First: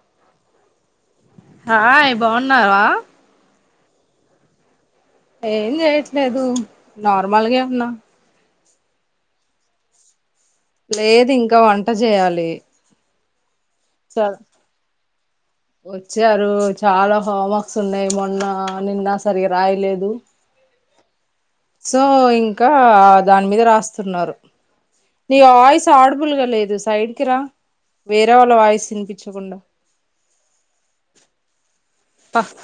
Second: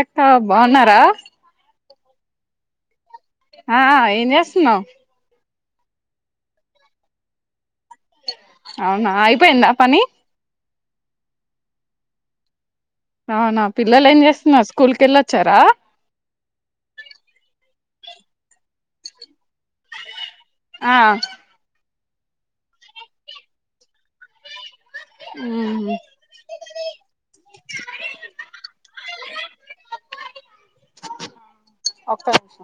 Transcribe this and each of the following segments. ఎక్క బావున్నర అయ్ బాగున్నావ అ అ ఏం జేసున్నావ్ ఏం జేయట్లేదు నార్మల్గ ఉన్న అవున అయిపోయింద పని లేదు ఇంక వంట జెయ్యాలి అవున పిల్లోళ్ళు ఏం చేస్తున్నారు స్కూల్కెళ్ళొచ్చారా స్ ఉన్నాయి మొన్న నిన్న సరిగ్గా రాయలేదు ఆ సో ఇంక దాని మీద రాస్తున్నారు నీ వాయిస్ ఉమ్ ఆడిబుల్గా లేదు సైడ్ కి రా వేరే వాళ్ళ వాయిస్ ఇనిపిచ్చకుండా ఒక్క ప నిమిషం.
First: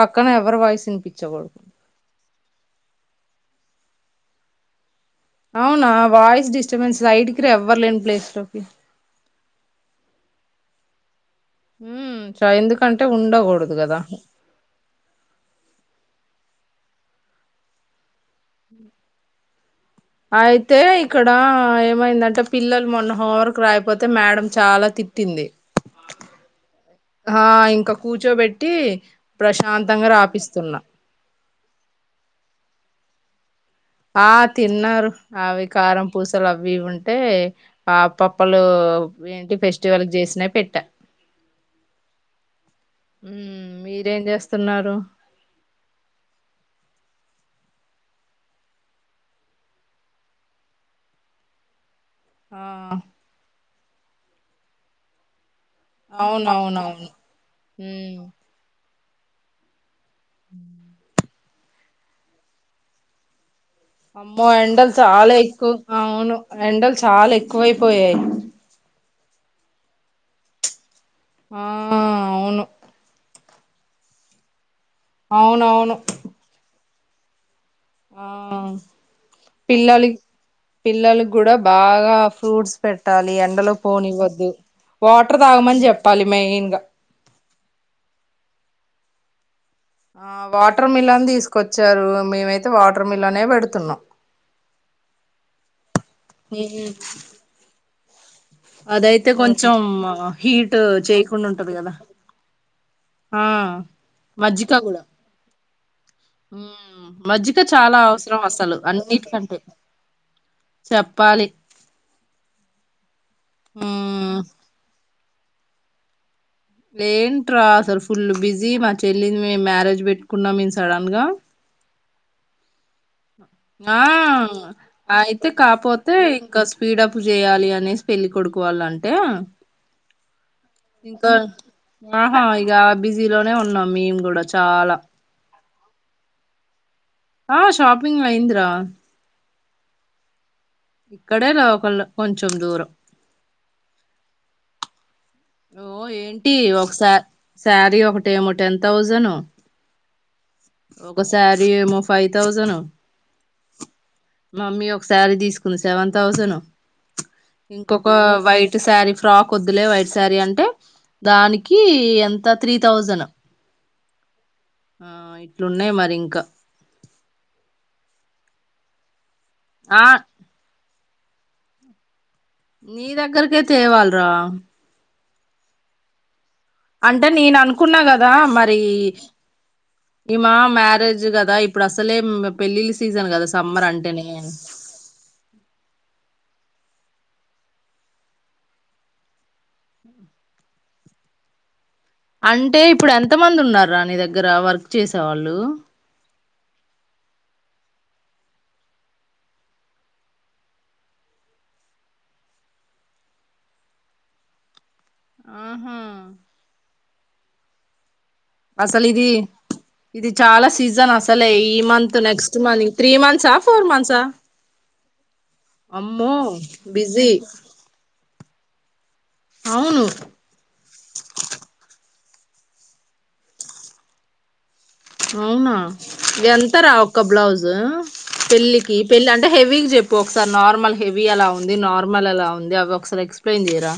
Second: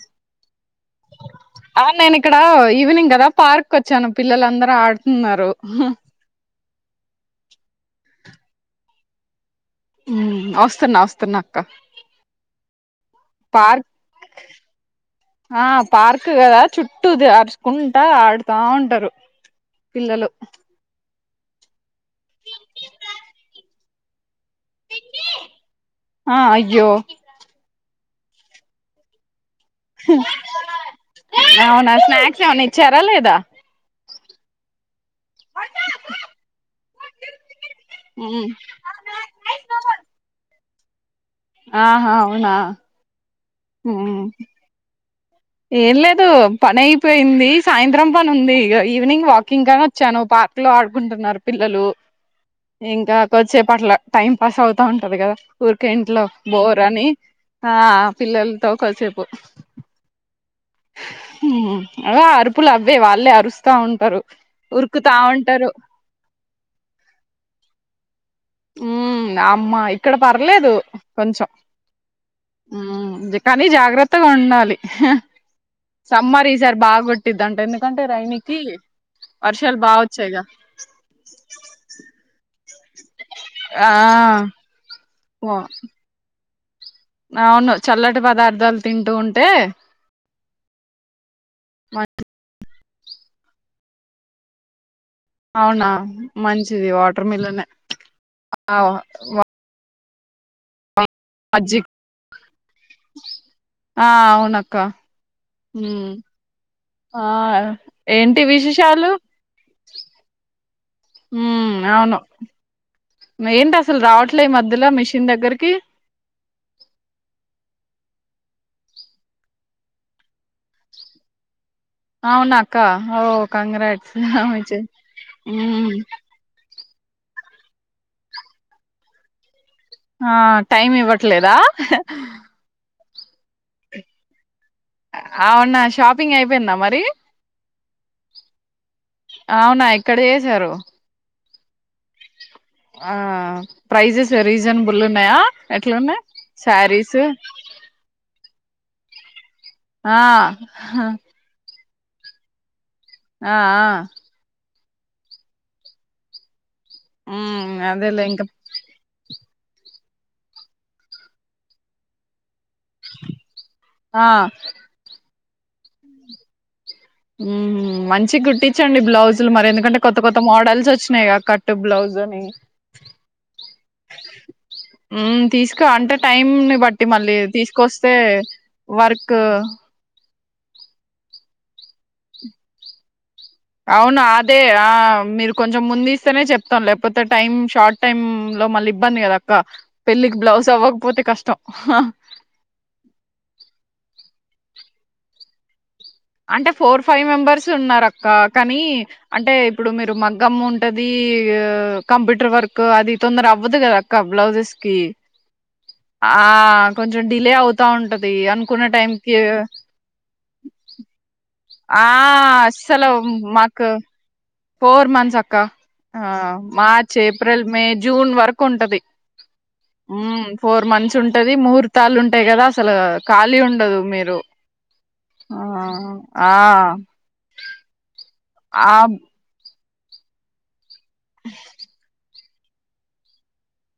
పక్కన ఎవరి వాయిస్ వినిపించకూడదు ఆ నేను ఇక్కడ ఈవినింగ్ గదా పార్ కొచ్చాను పిల్లలందరూ ఆడ్ అవునా వాయిస్ డిస్ స్టబెన్స్ సైడ్ కి రా ఎవ్వర్లేని ప్లేస్ లోకి ఉమ్మ్ వస్తున్న వస్తున్న హ్మ్ చ ఎందుకు పార్ అ పార్క్ గదా చుట్టూది ఆరుచుకుంటా ఆడు తా ఉంటారు పిల్లలు ఐతే క్కడ ఏమైందంటే పిల్లలు మొన్న హోంవర్క్ రాయకపోతే మేడం చాలా తిట్టింది ఆ అయ్యో హా ఇంక కూచోబెట్టి అవునా స్నాక్స్ ఏమన్నా ఇచ్చారా లేదా ఆ తిన్నారు అవి కారం పూసలు అవి ఉన్ టే ఆపప్పలు ఏంటి ఫెస్టివల్ చేసినై పెట్ట ఆహా అవునా ఉమ్మ్ మీరేం చేస్తున్నారు ఏం లేదు పని అయిపోయింది సాయంత్రం పని ఉంది ఇగ ఈవినింగ్ వాకింగ్ కని వచ్చాను పార్క్ లో ఆడుకుంటున్నారు పిల్లలు ఆ ఇంకా కొద్దిసేపు అట్లా టైం పస్ అవుతా ఉంటది కదా ఊరిక ఇంట్లో బోర్ అని అవునవునవును ఆ మ్మ్ పిల్లలతో కొసేపు పు అవే అరుపులు అవ్వే వాళ్ళే అరుస్ అమ్మో ఎండలు చాలా ఎక్కువ అవును ఎండలు చాలే క్ కోయిపోయాయి ఉ అమ్మ ఇక్కడ పర్లేదు కొంచెం ఆ అవును హు జి కానీ జాగ్రత్తగా ఉండాలి అవునవును సమ్మరిసరి బాగో టిదంటేనే ఆ బాగా పిల్లలి వచ్చాయిగా పిల్లలక్కుడా బాగా ఫ్రూట్స్ పెట్టాలి ఎండలో ఆ పోనివద్దు వాటర్ తాగమని చెప్పాలి మెయిన్ గ అవును చల్లటి పదార్థాలు తింటూ ఉంటే ఆ వాటర్ మిలన్ తీస్ కొచ్చారు మేమైత్ వాటర్ మిల్ నే పెడుతున్నాం అవునా మంచిది వాటర్ మిలనే అదయితే కొంచం హీట్ చేయకుండా ఉంటది మజ్జి కదా ఆ మజ్జిగ కూడా హు ఉ మజ్జగా చాలా ఏంటి అవసరం అసలు విశేషాలు అన్నిటికంటే చెప్పాలి ఉమ్ అవును ఏంటసలు మ్మ్ రావట్లే ఈ మధ్యలో మిష్ దగ్గరీకి ఏంట్రా అసలు ఫుల్ బిజీ మా చెల్లిది మేము మ్యారేజ్ పెట్టుకున్నాం మేము సడన్ గా అవునా అక్క ఓ ఆ కంగ్రాట్స్ అయితే ఉమ్ కాపోతే ఇంక స్పీడప్ చేయాలి అనేసి పెళ్ళికొడుకు వాళ్ళంటే ఆ టైమ్ ఇవ్వట్లేదా ఆహా ఇక బిజీలోనే ఉన్నాం మేము కూడా చాలా అవునా షాపింగ్ అయిపోయిందా మరి ఆ షాపింగైంది రా అవునా ఎక్కడ చేశారు ఇక్కడే లోకల్లో కొంచెం దూరం జం బుల్ ఉన్ ఓ ఏంటి ఒకసారి శారీ ఒకటేమో టెన్ థౌజనుూ ఆ ఒక శారి ఏమో ఫైవ్ థౌజనూ అ ఆ మమ్మీ ఒక శారీ తీసుకుంది సెవెన్ థౌజను మ్మ్ ఇంకొక అదేలే ఇంకా వైట్ శారీ ఫ్రాక్ కొద్దులే వైట్ సారీ అంటే దానికి ఎంత త్రీ థౌజను ఆ ఇట్లున్నాయి మరి ఇంక హ్మ్ మంచిగ్ కుట్టించండి బ్లౌజ్ లు మరెందుకంటే ఆ కొత్త కొత్త మోడల్స్ వచ్ చ్చినాయి కట్ బ్లౌజ్ అని నీ దగ్గరకే తేవాళ్రా హ్మ్ తీసుకో అంటే టైం ని బట్టి అంటే మళ్ళీ నేను అనుకున్నా తీసుకొస్తే కదా వర్క్ ఇమా మ్యారేజ్ కదా ఇప్పుడు అసలే పెళ్ళిళ్ల సీజన్ కదా సమ్మర్ అవును అంటేనే అదే ఆ మీరు కొంచెం ముందు ఇస్తేనే చెప్తాం లేప్ పోతే టైమ్ షార్ట్ టైమ్ లో మళ్ళీ ఇబ్బంది కదా అక్క పెళ్ళికి బ్లౌజ్ అవ్వకపోతే కష్టం అంటే ఇప్పుడు ఎంత మంది ఉన్నార్రా నీ దగ్గర వర్క్ చేసేవాళ్ళు అంటే ఫోర్ ఫైవ్ మెంబర్సు ఉన్నారు అక్క కానీ అంటే ఇప్పుడు మీరు మగ్గమ్ ఉంటది కంప్యూటర్ వర్క్ అది తొందర అవ్వదు కదా అక్క బ్లౌజెస్ కి ఆహా ఆ కొంచెం డిలే అవుతా ఉంటది అనుకున్న అసలు టైం ఇది కి ఇది చాలా సీజన్ అసలు తలే ఈ ఆ మంత్ నెక్స్ట్ మంత్ అస్సలు త్రీ మంత్స్ ఆ ఫోర్ మాకు మంత్సా ఫోర్ మంత్స్ అక్క ఆ అమ్మో March busy April May June June వరకు ఉంటది అవును హ్మ్ ఫోర్ మంత్స్ ఉంటది ముహుర్తాలు ఉంట తే కదా అసలు ఖాళీ ఉండదు మీరు అవునా ఆ ఆ ఎంతరా ఒక్క బ్లౌజ్ పెళ్ళి కి ఆ పెళ్లి అంటే హెవీగ చెప్ బ్ ఒకసారి నార్మల్ హెవీ ఎలా ఉంది నార్మల్ ఎలా ఉంది ది అవి ఒకసారి ఎక్స్ప్లెన్ చేయరా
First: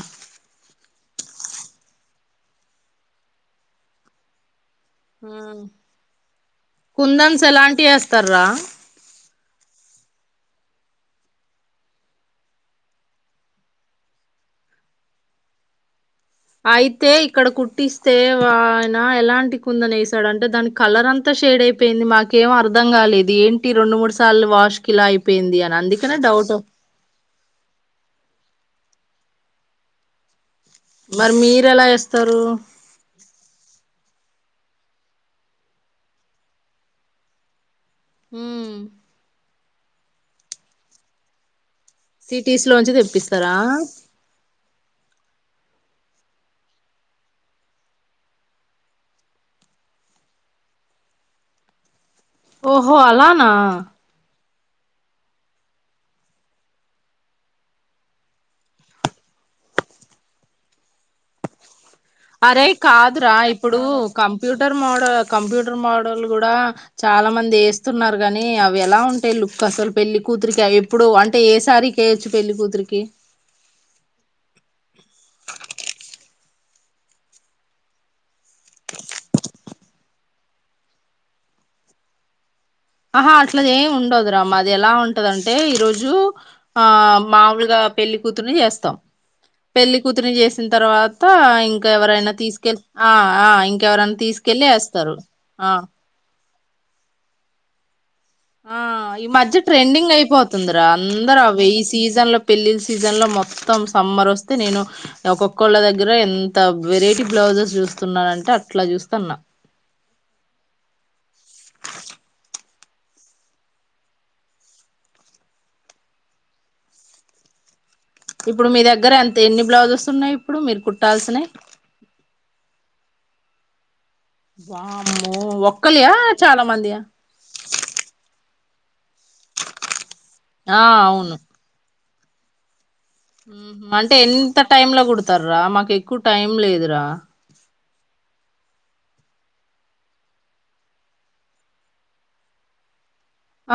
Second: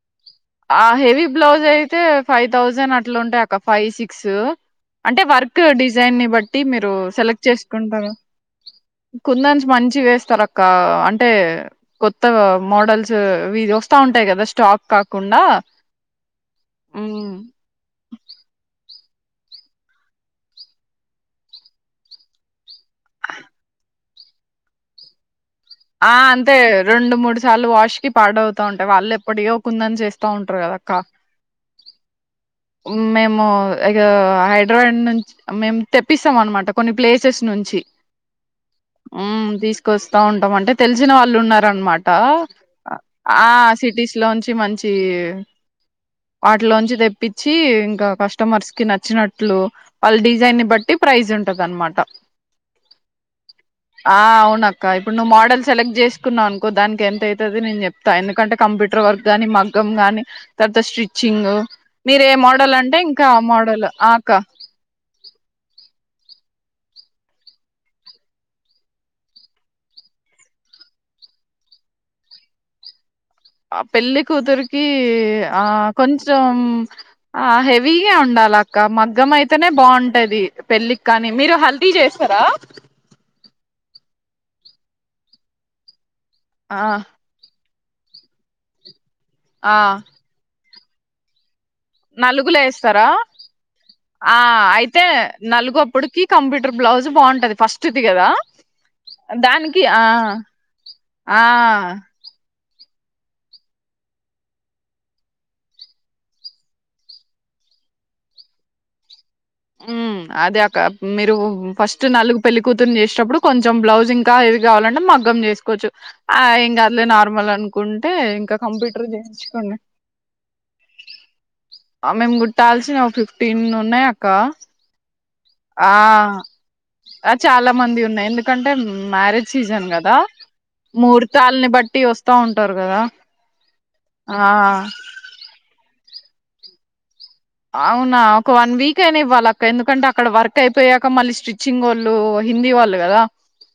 ఆ హెవీ బ్లౌజ్ అయితే ఫైవ్ థౌజండ్ అట్లా ఉంటాయి అక్క ఫైవ్ సిక్స్ అంటే వర్క్ డిజైన్ ని బట్టి మీరు కుందన్స్ సెలెక్ట్ ఎలాంటివి చేసుకుంటారు వేస్తార్రా కుంద మంచి వేస్తారు అక్క అంటే కొత్త మోడల్స్ ఇ వస్తా ఉంటాయి కదా స్టాక్ కా కుండా అయితే ఇక్కడ కుట్టిస్తే వా ఎలాంటి కుందని వసాడు అంటే దాని కలర్ అంతా షేడ్ అయిపోయింది మాకేం అర్థం కాలేదు ఏంటి రెండు మూడు సార్లు వాష్ కి ఇలా అయిపోయింది అ ఆ అంతే రెండు మూడు చాలా వాష్ కి పాడవుతా ఉంటయిళ్ళు ఎప్పుటి ఇో కుందని చేస్తా ఉంటారు కదా అక్క మరి మీరు ఎలా వేస్తారు మేము ఇ హైదరాబాద్ నుంచి మేము తెప్పిస్తాం అనమాట కొన్ని ప్లేసెస్ నుంచి ఉమ్ వస్తా ఉంటాం అంటే తెలిసిన వాళ్ళు ఉన్నారుారనమాట సిటీస్ అట లోంచి ఆ తెప్పిస్తారా సిటీస్ లోంచి మంచి వాటిలోంచి తె ఇప్పించి ఇంకా కస్టమర్స్ కి నచ్చినట్లు వాళ్ళ డిజైన్ బట్టి ప్రైజ్ ఉంటది అనమాట ఓహో అలానా అక్క ఇప్పుడు నువ్వు మోడల్ సెలెక్ట్ చేసుకున్నావు అనుకో దానికి ఎంత అవుతుందిో నేను చెప్తా ఎందుకంటే కంప్యూటర్ వర్క్ గాని మగ్గం గాని తర్వాత స్టిచ్చింగ్ మీరు ఏ అరే మోడల్ అంటే ఇంకా కాదురా ఆ ఇప్పుడు మోడల్ ఆ అక్క కంప్యూటర్ మోడల్ కంప్యూటర్ మోడల్ కూడా చాలా మంది వేస్తున్నారు కాని అవి ఎలా ఉంటాయి లుక్ అసలు పెళ్లి కూతురికి ఎప్పుడు అంటే ఏసారికి వయొచ్చు పెళ్లి కూతురికి ఆ పెళ్లి కూతురికి ఆ కొంచెం ఆ హెవీగా ఉండాలి మగ్ం అైతేనే బాగుంటది పెళ్ళికి కానీ మీరు హల్దీ చేస్తారా ఆహా అట్లా ఏమి ఉండదురా మాది ఎలా ఉంటదంటే ఈ రోజు ఆ మాములుగా పెళ్లి కూతుర్ని చేస్తాం ఆ పెళ్లి కూతుర్ని చేసి వచ్చిన తర్వాత ఇంకా ఇంకా ఎవరైనా నలుగులు తీసుకెళ్ వేస్తారా ఆ ఆ ఇంకెవరైనా ఆ తీసుకెళ్ళి అయితే వేస్తారు ఆ నలుగు అప్పుడుకి కంప్యూటర్ బ్లౌజ్ బాగుంటుది ఫస్ట్ ఆ ఈ మధ్య ఆ ట్రెండింగ్ అయిపోతుందిరా అందరు ఆ అ ఈ సీజన్ లో పెళ్లిిలి సీజన్లో మొత్తం సమ్మర్ వస్తే నేను ఒక్కొక్కళ్ళ దగ్గర ఎంత వెరైటీ బ్లౌజెస్ చూస్తున్నానంటే అట్లా చూస్తా అన్న అదే అ మీరు ఫస్ట్ నాలుగు పెళ్లిి కూతుర్ని చేసేటప్పుడు కొంచెం బ్లౌజ్ ఇంకా ఏది కావాలంటే మగ్గం చేసుకోవచ్చు ఆ ఏంకా అదులే నార్మల్ అను కుంటే ఇంకా ఇప్పుడు మీ కంప్యూటర్ దగ్గర ఎంత ఎన్ని చేసేస్తుంది బ్లౌజెస్ ఉన్నాయి ఇప్పుడు మీరు కుట్టాల్సినవి మేము గుట్టాల్సిిన టెన్ ఉన్నాయి ఆ వామ్ ఆ ఆ చాలా మంది ఉన్నాయి ఎందుక ఎందుకంటే మ్యారేజ్ సీజన్ కదా ఆ మూర్తాాలని బట్టి వస్ వస్తా ఉంటారు కదా ఉమ్ హమ్ అంటే ఆ ఎంత టైమ్ లో కుడతార రా మాకు ఎకు టైం లేదురా అవునా ఒక వన్ వీక్ అయినా ఇవ్వాలి అక్క ఎందుకంటే అక్కడ వర్క్ అయిపోయాక మళ్ళీ స్టిచ్చింగ్ వాళ్ళు హిందీ వాళ్ళు కదా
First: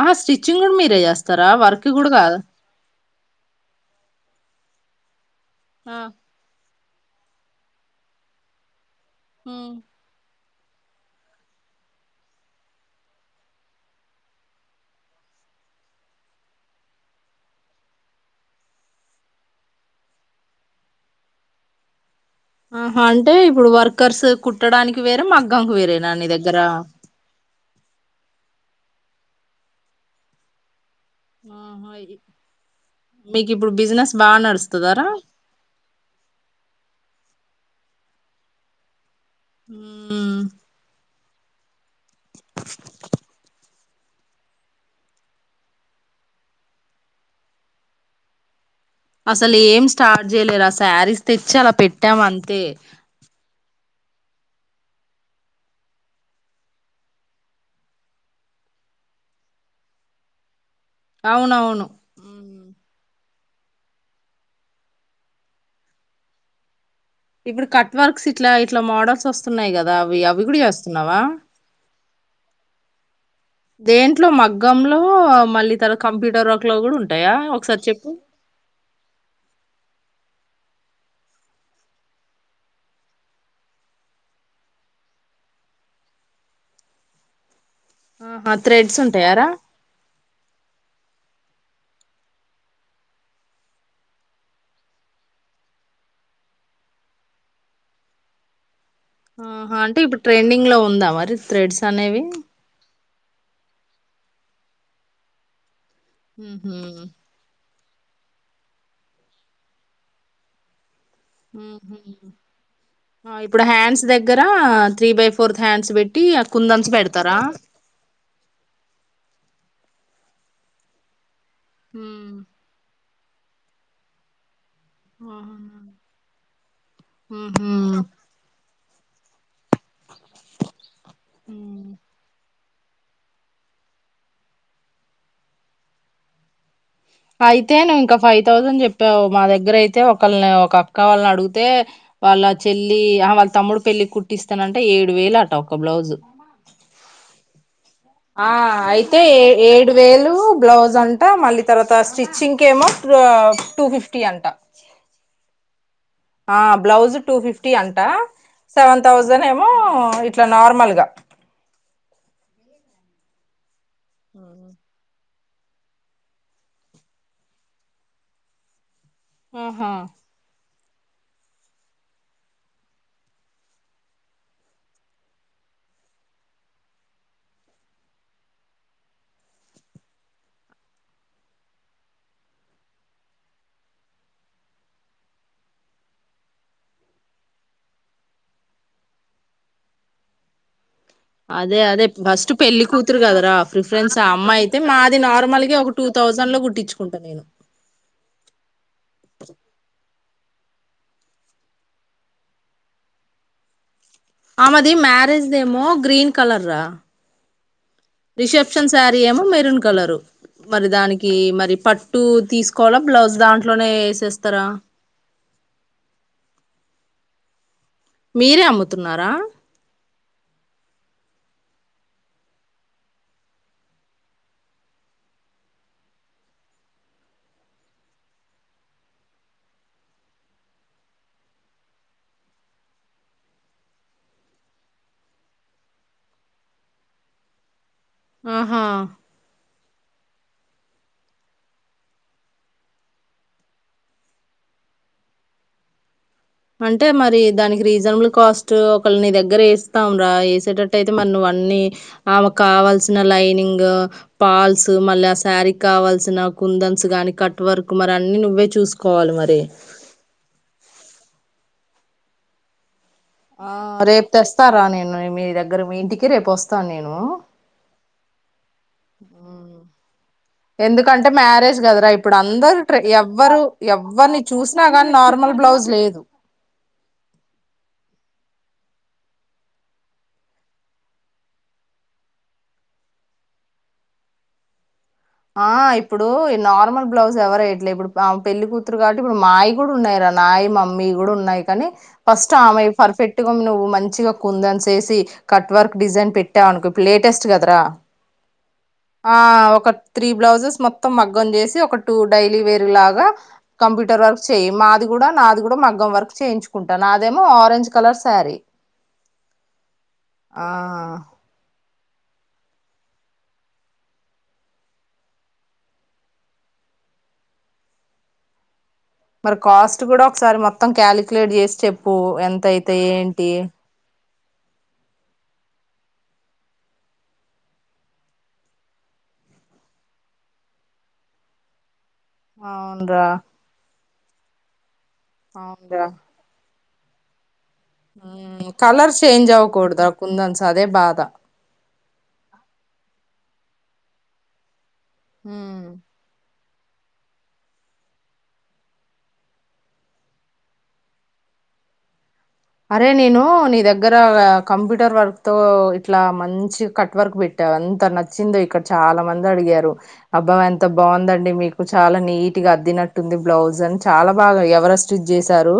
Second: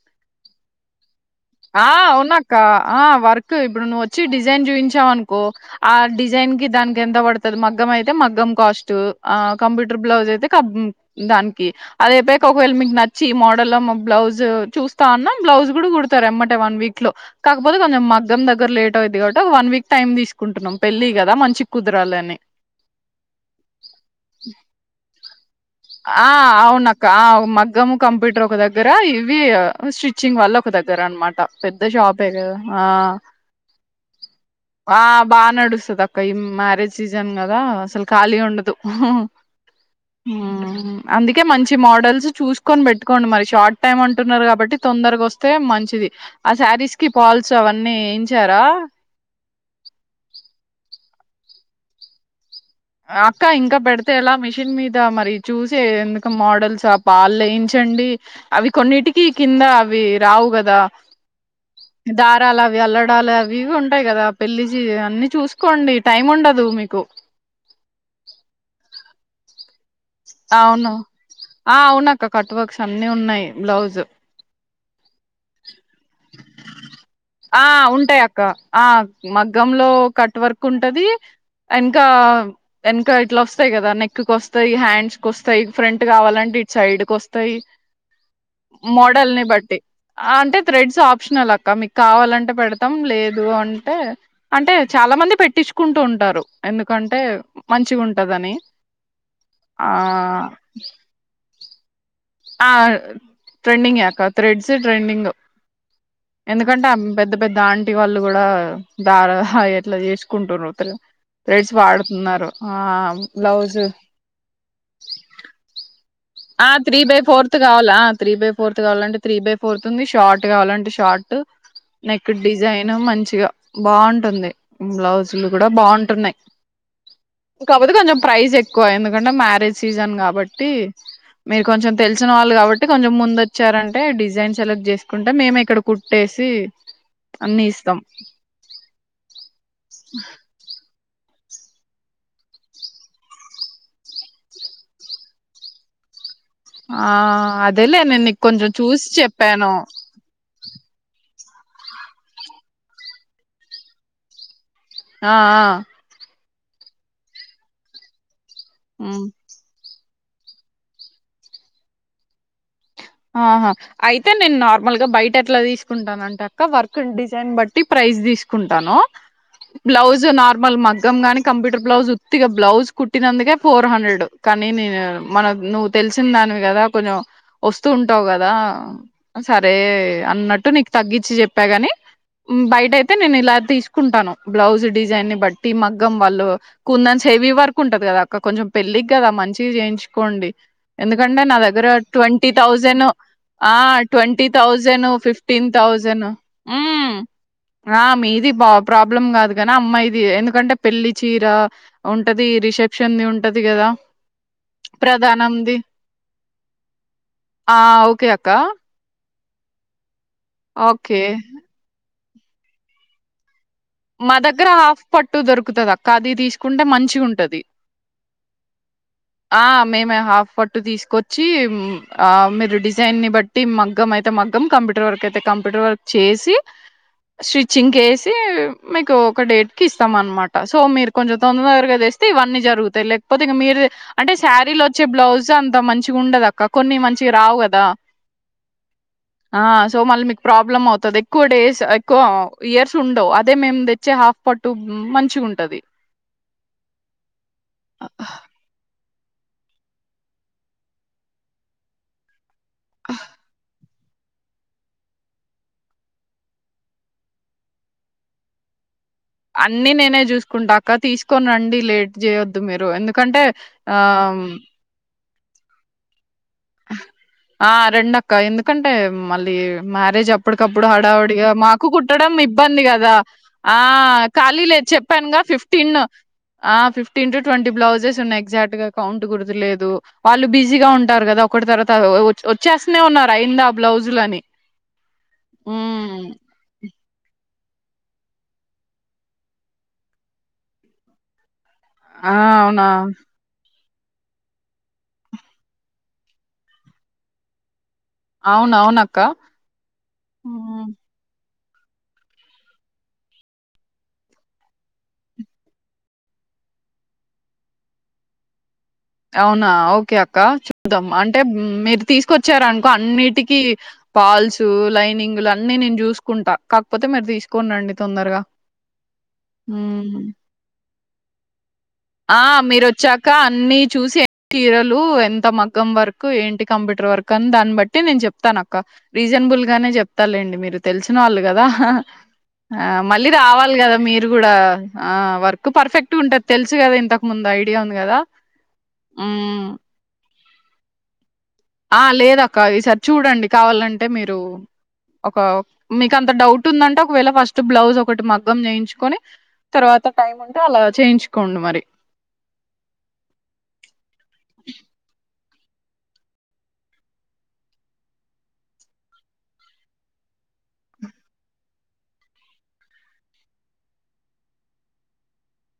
ఆా స్టిచింగ్ కూడా మీరేస్త ఆ ఉన్నాక్క ఆ వర్క్ ఇప్పుడు ను వచ్చి డిజైన్ చూయిించ చావ్ ఆ కో ఆ డిజైన్ కి దాని ఎింత పడుతుంది మగ్గం అయితే మగ్ం కాస్ట్ ఆ మ్మ్. కంప్యూటర్ బ్లౌస్ అయితే కం దానికి అది అయితే కా ఒకవేళ మీకు నచ్చి మోడల్ బ్లౌజ్ చూస్తా ఉన్నా బ్లౌజ్ కూడా తార్ మ్మటే వన్ వీక్ లో కాకపోతే కొంచెం మగ్గం దగ్గర లేట్ అవుది కాబట్టి వన్ వీక్ టైమ్ తీసుకుంటున్నాం పెళ్లిి కదా మంచి కుదరాలిని ఆహా అంటే ఇప్పుడు వర్కర్స్ కుట్టడానికి వేరే మగ్ ఆ అవున అక్క ఆ మగమ్ కంప్యూటర్ ఒక ఒకదగ్ దగ్గర ఇవి స్టిచ్చింగ్ వల్ల ఒక దగ్గ ర్ నమాట పెద్ద ఆహా ఇ- షాపే కదా మీకు ఇప్పుడు బిజినెస్ బాగా నడుస్తదారా బా నడుస్తుంది అక్క ఈ మ్యారేజ్ సి జన్ కదా అసలు ఖాళీ ఉండదు హమ్ హ్మ్ అందుకే మంచి మోడల్స్ చూసుకొని పెట్టుకోండి మరి షార్ట్ టైమ్ అంటున్నారు కాబట్టి తొందరగా వస్తే మంచిది ఆ శారీస్ కి పాల్స్ అవన్నీ వయించారా అసలు ఏం స్టార్ట్ చేయలేరా శారీస్ తెచ్చి అలా పెట్టాం అంతే అక్క ఇంకా పెడితే ఎలా మిషిన్ మీద మరి చూసే ఎందుకు మోడల్స్ ఆ పాలు వేయించండి అవి కొన్నిటికిీ కింద అవి రావు కదా అవునవును దారాల మ్మ్. అవి అల్లడాల అ వివిగా ఉంటాయి కదా పెళ్లిి అన్ని చూసుకోండి టైమ్ ఉండదు మీకు ఇప్పుడు కట్ వర్క్స్ ఇట్లా ఇట్లా మోడల్స్ వస్తున్నాయి కదా అవి అవి కూడా అవును చేస్తున్నావా ఆ అవున అక్క కట్ వర్క్స్ అన్నిీ ఉన్నాయి బ్లౌజ్ దేంట్లో మగ్గంలో మళ్ళీ తర్వాత కంప్యూటర్ వర్క్ లో కూడా ఉంటాయా ఆ ఒకసారి చెప్పు ఉంటాయి అక్క ఆ మగ్గంలో కట్ ట్ వర్క్ ఉంటది ఎనకా ఎనకా ఇట్లా వస్తాయి కదా నెక్ క వస్తాయి హ్యాండ్స్ కి వస్తాయి ఫ్రంట్ కావాలంటడి ఇ సైడ్కి వస్తాయి ఆహా థ్రెడ్స్ మోడల్ని ఉంటాయారా బట్టి అంటే థ్రెడ్స్ ఆప్షనల్ అ ఇకా మీకు కావాలంటే పెడతాం లేదు అంటే అంటే చాలా మంది పెట్టించుకుంటూ ఉంటారు ఎందుకంటే మంచిగా ఉంటదని. ఆహా ఆ అంటే ఇప్పుడు ట్రెండింగ్ లో ఉందా మరి థ్రెడ్స్ అనేవి ఆ ట్రెండింగ్క థ్రెడ్స్ ట్రెండింగ్ ఎందుకంటే ఆ ఉహు పెద్ద పెద్ద అంట ఇటి వాళ్ళు కూడా దార ఎట్లా చేసుకుంటున్నారుతలు ఇప్పుడు బ్లౌజ్ హ్యాండ్స్ దగ్గర త్రీ బై ఫోర్ హ్యాండ్స్ పెట్టి. ఆ కుందన్స్ త్రీ బై పెడతారా ఫోర్త్ కావాలా త్రీ బై ఫోర్త్ కావాలంటే త్రీ బై ఫోర్త్ ఉ. షార్ట్ కావాలంటే షార్ట్ నెక్ ఉమ్, డిజైన్ మంచి మంచిగా బాగుంటుంది బ్లౌజులు కూడా అవునా. బాగుంటున్నాయి ఊహు. కాపోతే కొంచెం ప్రైస్ ఎక్కు. ఎకు ఎందుకంటే మ్యారేజ్ సీజన్ కాబట్టి మీరు ఉమ్. కొంచెం తెలిసిన వాళ్ళు కాబట్టి అే కొంచం ముందు వచ్చారంటే డిజైన్ సెలెక్ట్ చేసుకుంటే మేము ఇక్కడ కుట్టేసి. అన్ని అయితే ఇస్తాం నువ్వు ఇంకా ఫైవ్ థౌజండ్ చెప్పావు మా దగ్గర అయితే ఒకళని ఒక అక్క వాళ్ళని అడుగు. అతే వాళ్ళ చెల్లి ఆ వాళ్ళ తమ్ముడు పెళ్ళి కుట్టిస్తానంటే ఏడు వేలు అట ఒక బ్లౌజు. ఆ అదేలే నేను నీకు కొంచెం చూసి చెప్పాను జంటా మాల తర్వాత స్టిచ్చింగ్ క ఏమో టూ ఫిఫ్టీ అంట ఆ ఆ ఆ బ్లౌజు టూ ఫిఫ్టీ అంట సెవెన్ హ్మ్ థౌసండ్ ఏమో ఇట్లా నార్మల్గా ఆహా అయితే నేను నార్మల్ గా బయట ఎట్లా తీసుకుంటాను అంటే అక్క వర్క్ డిజైన్ బట్టి ప్రైజ్ తీసుకుంటాను. ఆహా బ్లౌజ నార్మల్ మగ్ గాని కంప్యూటర్ బ్లౌజ్ ఉత్తిగా బ్లౌజ్ కుట్టినందుకే ఫోర్ హండ్రెడ్ కానీ నేను మన నువ్వు తెలిసిన దానివి కదా కొంచెం వస్తు. వస్తుంటావు కదా సరే అన్నట్టు నీకు తగ్గించి చెప్పాగాని బయట అయితే నేను ఇలా తీసుకుంటాను బ్లౌజ్ డిజైన్ని ని బట్టి మగ్గం వాళ్ళు కుందస్ హెవీ వర్క్ ఉంటది కదా అక్క కొంచెం పెళ్ళికి కదా మంచిగా చేయించుకోండి. ఎందుకంటే నా అదే దగ్గర అదే ట్వంటీ ఫస్ట్ పెళ్లి తౌసాండ్ కూతురు కదరా ప్రిఫరెన్స్ ఆ ట్వంటీ అమ్మాయి అయితే తౌసాండ్ మాది ఫిఫ్టీన్ నార్మల్గా ఒక టూ థౌజండ్ లో కుట్టించుకుంటా నేను తౌసన్మీది హా ప్రాబ్లం కాదు కానీ అమ్మాయి ఇది ఎందుకంటే పెళ్లి చీర ఉంటది రిసెప్షన్ ని ఉంటది కదా ఆమది మరేజ్ ప్రధానంది దేమో గ్రీన్ కలర్ రా ఆ ఓకే అక్క రిసెప్షన్ శారీ ఏమో మెరూన్ కలరు మరి ఓకే దానికి మరి పట్ టు తీసుకోవాల బ్లౌజ్ దాట్ మా దగ్గర హాఫ్ పట్టు దొరుకుతుంది అక్క అది తీసుకుంటే మంచి ఉంటది మీరే అమ్ముతున్నారా ఆ మేమే హాఫ్ ఫట్టు తీసుకొ చ్చి మీరు డిజైన్ని ని బట్టి మగ్గం అయితే మగ్గం కంప్యూటర్ వర్క్ అయితే కంప్యూటర్ వర్క్ చేసి స్టిచ్చింగ్ ఏసి మీకు ఒక డేట్ కి ఇస్తాం అనమాట సో మీరు కొంచెం తొందర దగ్రగా తెస్తే ఇవన్నీ జరుగుతాయి లేకపోతే ఇక మీరు అంటే శారీలు వచ్చే బ్లౌజ్ అంత మంచి ఉండదు అక్క కొన్ని మంచిగా రావు కదా ఆహా ఆ సో మళ్ళీ మీకు ప్రాబ్లమ్ అవుతుంది ఎక్కువ డేస్ ఎక్కువ ఇయర్స్ ఉండవు అదే మేము తెచ్చే హాఫ్ పట్టు మంచి ఉంటది అంటే మరి దానికి రీజనబుల్ కాస్ట్ ని దగ్గర వేస్తాం గ వేసేటట్టు అయితే మన నువవన్నీ ఆమె కావాల్సిన లైనింగ్ పాల్స్ మళ్ళీ ఆ శారీ కావాల్సిన కుందన్స్ గానీ కట్ వర్క్ మరి అన్ని నువ్వే చూసుకు అన్ని నేనే చూసుకుంటాక తీసుకొని రండి లేట్ జయ ఉద్దు మేరు ఎందు ఆ రేపు తెస్తారా నేను మీ దగ్గర మీ ఇంటికి రేపు వస్తాను నేను ఆ రెండక్క ఎందుకంటే మళ్ళీ మ్యారేజ్ అప్పటికప్పుడు ఎందుకంటే హడావుడిగా మ్యారేజ్ మాకు కదరా కుట్టడం ఇప్పుడు అందరు ఇబ్బంది ట్రై కదా ఎవ్వరు ఆ ఎవ్వరిని ఖాళీ చూసినా లేదు గాని చెప్పానుగా నార్మల్ బ్లౌజ్ ఫిఫ్టీన్ లేదు ఆ ఫిఫ్టీన్ టు ట్వంటీ బ్లౌజెస్ ఉన్నాయి ఎగ్జాక్ట్ గా కౌంట్ గుర్తులేదు వాళ్ళు బిజీగా ఉంటారు కదా ఒకటి తర్వాత వచ్చేస్తనే ఉన్నారు అయిందా ఆ బ్లౌజులు అని ఆ ఇప్పుడు ఈ నార్మల్ బ్లౌజ్ ఎవరై ఇ ఇప్పుడు ఆ పెళ్లి కూతురు కాబట్టి ఇప్పుడు మాయి కూడా ఉన్నాయిరా నాయి మమ్మీ కూడా ఉన్నాయి కానీ ఆ ఫస్ట్ అవునా ఆమెయి పర్ఫెక్ట్ గా నువ్వు మంచిగా కుందన్స్ వేసి కట్వర్క్ డిజైన్ పెట్టావు అనుకో ఇప్పుడు లేటెస్ట్ కదరా అవును అవున అక్క ఆ ఒక త్రీ బ్లౌజెస్ మొత్తం మగ్గం చేసి ఒక టూ డైలీ వేర్ లాగా కంప్యూటర్ వర్క్ చేయి మాది కూడా నాది కూడా మగ్గం వర్క్ చేయించుకుంటాను నదేమో ఆరెంజ్ కలర్ శారీ అవునా ఓకే అక్క ఆ చెప్పుదాం అంటే మీరు తీసుకొచ్చార అనుకో అన్నిటికిీ పాల్స్ లైనింగులు అన్నిీ నేను చూసుకుంటా కాకపోతే మీరు తీసుకోని రండి తొందరగా మరి కాస్ట్ హ్మ్. కూడా ఒకసారి మొ కాలిక్యలేట్ చేసి చెప్ప ఆ మీరు వచ్చాక అన్ని చూసి చీరలు ఎంత మగ్గం వర్క్ ఏంటి కంప్యూటర్ వర్క్ అని దాన్ని బట్టి నేను చెప్తాను అక్క రీజనబుల్ గానే చెప్తా లేండి మీరు తెలిసిన వాళ్ళు కదా ఆ అవునరా మళ్ళీ రావాలి కదా మీరు కూడా ఆ వర్క్ అవునరా పర్ఫెక్ట్ ఉంటది తెలుసు ఇంతకు ముందాయితే కలర్ చేేంజ్ ఆవకూడదు కుందన్స్ అదే బాధ ఆ లేదు అక్క ఈసారి చూడండి కావాలంటే మీరు ఒక మీకు అంత డౌట్ డౌట్ ఉంటుందంటే ఒకవేళ ఫస్ట్ బ్లౌజ్ ఒకటి మగ్గం చేయించుకొని తర్వాత టైమ్ ఉంటే అలా చేయించుకోండి మరి అరే నేను నీ దగ్గర కంప్యూటర్ వర్క్ తో ఇట్లా మంచి కట్వర్క్పెట్టావు ఎంత నచ్చిందో ఇక్కడ చాలా మంది అడిగారు అబ్బా ఎంత బాగుందండి మీకు చాలా నీట్ గా అద్దినట్టుంది బ్లౌజ్ అని చాలా బాగా చేశారు ఎవరు స్టిచ్ చేశారు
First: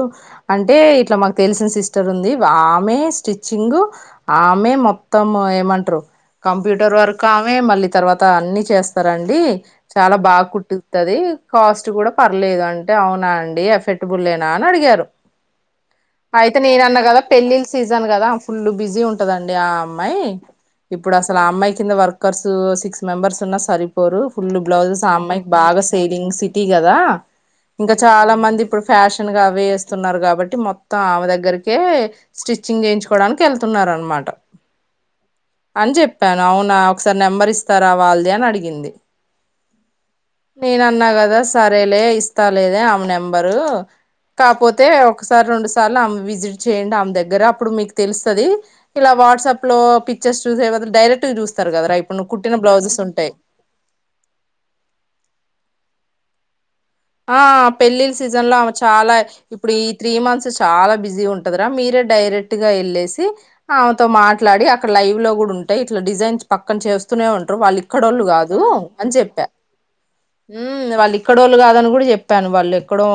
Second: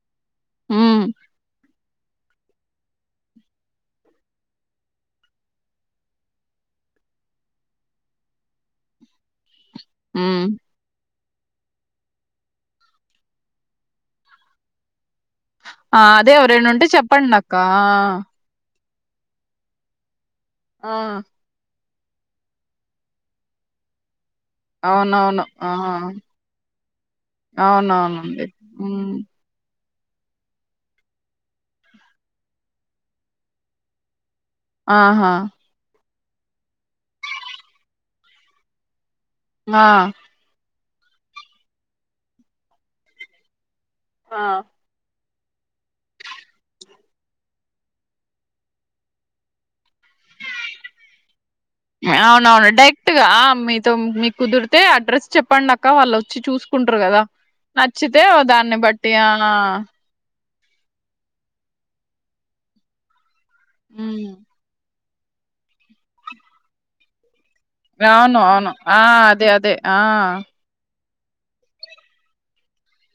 అంటే ఉమ్ ఇట్లా మకు తెలిసిన సిస్టర్ ఉంది ఆమె స్టిచ్చింగ్ ఆమె మొత్తం ఏమంటారు కంప్యూటర్ వరకు ఆమె మళ్ళీ తర్వాత అన్ని చేస్తారంండి చాలా ఉమ్ బాగా కుట్టితుంది కాస్ట్ కూడా పర్లేదు అంటే అవునా అండి ఎఫెర్టబుల్నా అని అడిగారు ఆ అదే అయితే ఎవరైనా నేన ఉంటే అన్నా కదా చెప్పండి అక్క పెళ్ళిళ్ళ సీజన్ కదా ఫుల్ బిజీ ఉంటదండి ఆ అమ్మాయి ఆ ఇప్పుడు ఆ, అసలు అమ్మాయికి కింద వర్కర్స్ సిక్స్ మెంబార్స్ ఉన్నా సరిపోరు ఫుల్లు బ్లౌజెస్ ఆ అవునవును అమ్మాయికి ఆ బాగా సేలింగ్ సిటీ కదా ఇంకా చాలా అవునవునండి మంది ఇప్పుడు ఉమ్ ఫ్యాషన్ గా అవే స్తున్నారు కాబట్టి మొత్తం త ఆమె దగ్గరికే స్టిచ్చింగ్ చేయించుకోవడానికి వెళ్తున్న అనమాట ఆహా అని చెప్పాను అవునా ఒకసారి నెంబర్ ఇస్తారా వాళ్ళది అని అడిగింది ఆ నేన అన్నా కదా సరేలే ఇస్తా లేదే ఆమె నెంబరు ఆ. కాపోతే ఒక సారి విజిట్ చేయండి ఆమె దగ్గర అప్పుడు మీకు తెలుస్తది ఇలా వాట్సాప్ లో పిక్చర్స్ చూసే బదులు డైరెక్ట్ గా చూస్తారు కదరా ఇప్పుడు నువ్వు కుట్టిన అవునవును బ్లౌజెస్ డైరెక్ట్గా ఉంటాయి మీతో మీ కుదిరితే అడ్రస్ చెప్పండి అక్క వాళ్ళు వ చచ్చ చూసు ఆ పెళ్ళిళ్ళ సీజన్ లో ఆమె బట్టి చాలా ఆ ఇప్పుడు ఈ త్రీ మంత్స్ చాలా బిజీ ఉంటదిరా మీరే డైరెక్ట్ గా వెళ్ళేసి అమేతో ఉమ్ మాట్లాడి అక్క ఇక్కడ లైవ్ లో కూడుంటాయి ఇట్లా డిజైన్స్ పక్కన చేస్తూనే ఉంన్ వాళ్ళు ఇక్కడోళ్ళు అవును. కాదు అవును. ఆ! అని చెప్పా అదే. అదే. ఆ! ఉమ్ వాళ్ళ. ఇక్కడోళు కాదాను. చెప్పాను వాళ్ళు ఎక్కడో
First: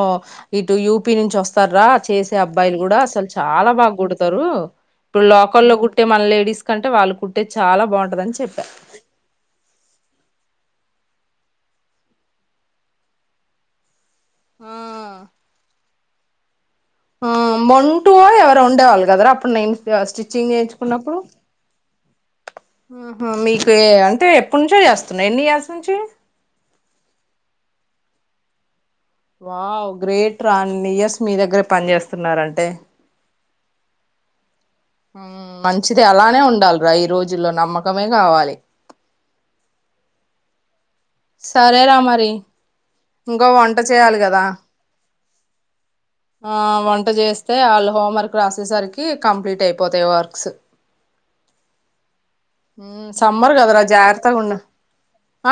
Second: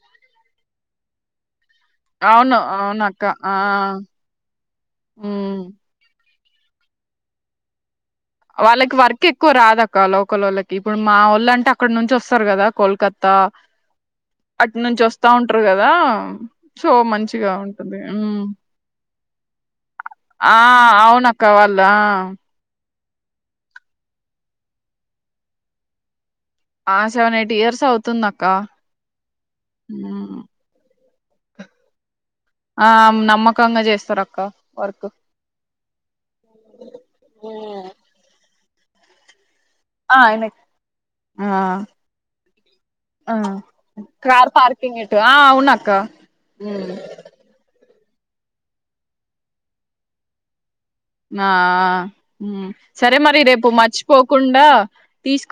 ఇటు యూపీ నుంచి వస్త. స్తార చేసే అవును. అబ్బాయిలు కూడా అవునక్క. అసలు ఆ! చాలా బాగా కుడతారు. ఇప్పుడు హ్మ్. లోకల్లో కుట్టే మన లేడీస్ కంటే వాళ్ళు కుట్టేది చాలా బాగుంట వాళ్ళకి వర్క్ ఎక్కువ రాదక్క లోకలోళ్ళకి. ఇప్పుడు మా ఒళ్ళ అంటే అక్కడ నుంచి వస్తారు కదా కోల్కత్తా. అటు నుంచి వస్తా ఉంటారు కదా. అవును. ఆహ్ మంటో ఎవరో ఉండేవాళ్ళు కదరా అప్పుడు నేను స్టిచ్చింగ్ ఆ! చేయించుకున్నప్పుడు. అవునక్క. వాళ్ళు ఆ! ఆహా మీ పేరు అంటే ఎప్పుడు నుంచో చేస్తున్నార ఎన్ని ఇయర్స్ నుంచి. ఆహ్ సెవెన్ ఎయిట్ ఇయర్స్ అవుతుంది అక్క. వావ్ గ్రేట్ రా అన్ని ఇయర్స్. మీ దగ్గర పని చేస్త్ వస్తున్నారంటే. చక్కంగా చేస్తారు అక్క. మంచిది అలానే ఉండాలిరా. ఈ రోజుల్లో నమ్మకమే కావాలి. ఆహ్ ఎక్. సరేరా మరి ఆ! ఇంకో వంట చేయాలి కదా. కార్ పార్కింగ్ ఇటు. ఆ! అవునక్క. ఆహ్ హ్మ్. వంట చేస్తే వాళ్ళు. హోంవర్క్ రాసేసరికి కంప్లీట్ అయిపోతాయి వర్క్స్. ఆహ్. ఉమ్ సమ్మర్ కదరా జాగ్రత్తగా ఉండు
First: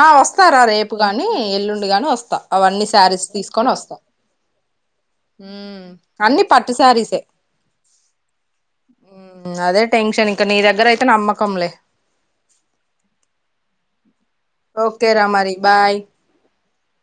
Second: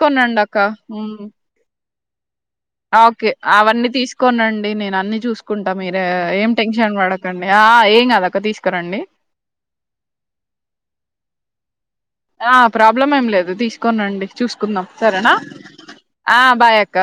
ఆహ్ అక్క వస్తారా రేపు ఉమ్. కాని ఎల్లుండి గాని వస్త్. వస్తా. అవన్నీ శారీస్ ఓకే తీసుకొని అవన్నీ వస్తా తీసుకోనండి నేను అన్నిీ చూసుకుంటా మీరే అన్ని ఏం పట్టు టెన్షన్ శారీసే పడకండి ఆ ఏం కదక తీసుకురండి కముమ్లే. ఆహ్ ప్రాబ్లం ఏం లేదు తీసుకోనిరండి. చూసుకుందాం ఓకే రా సరేనా మరి బాయ్ ఆహ్ బాయ్. అక్క.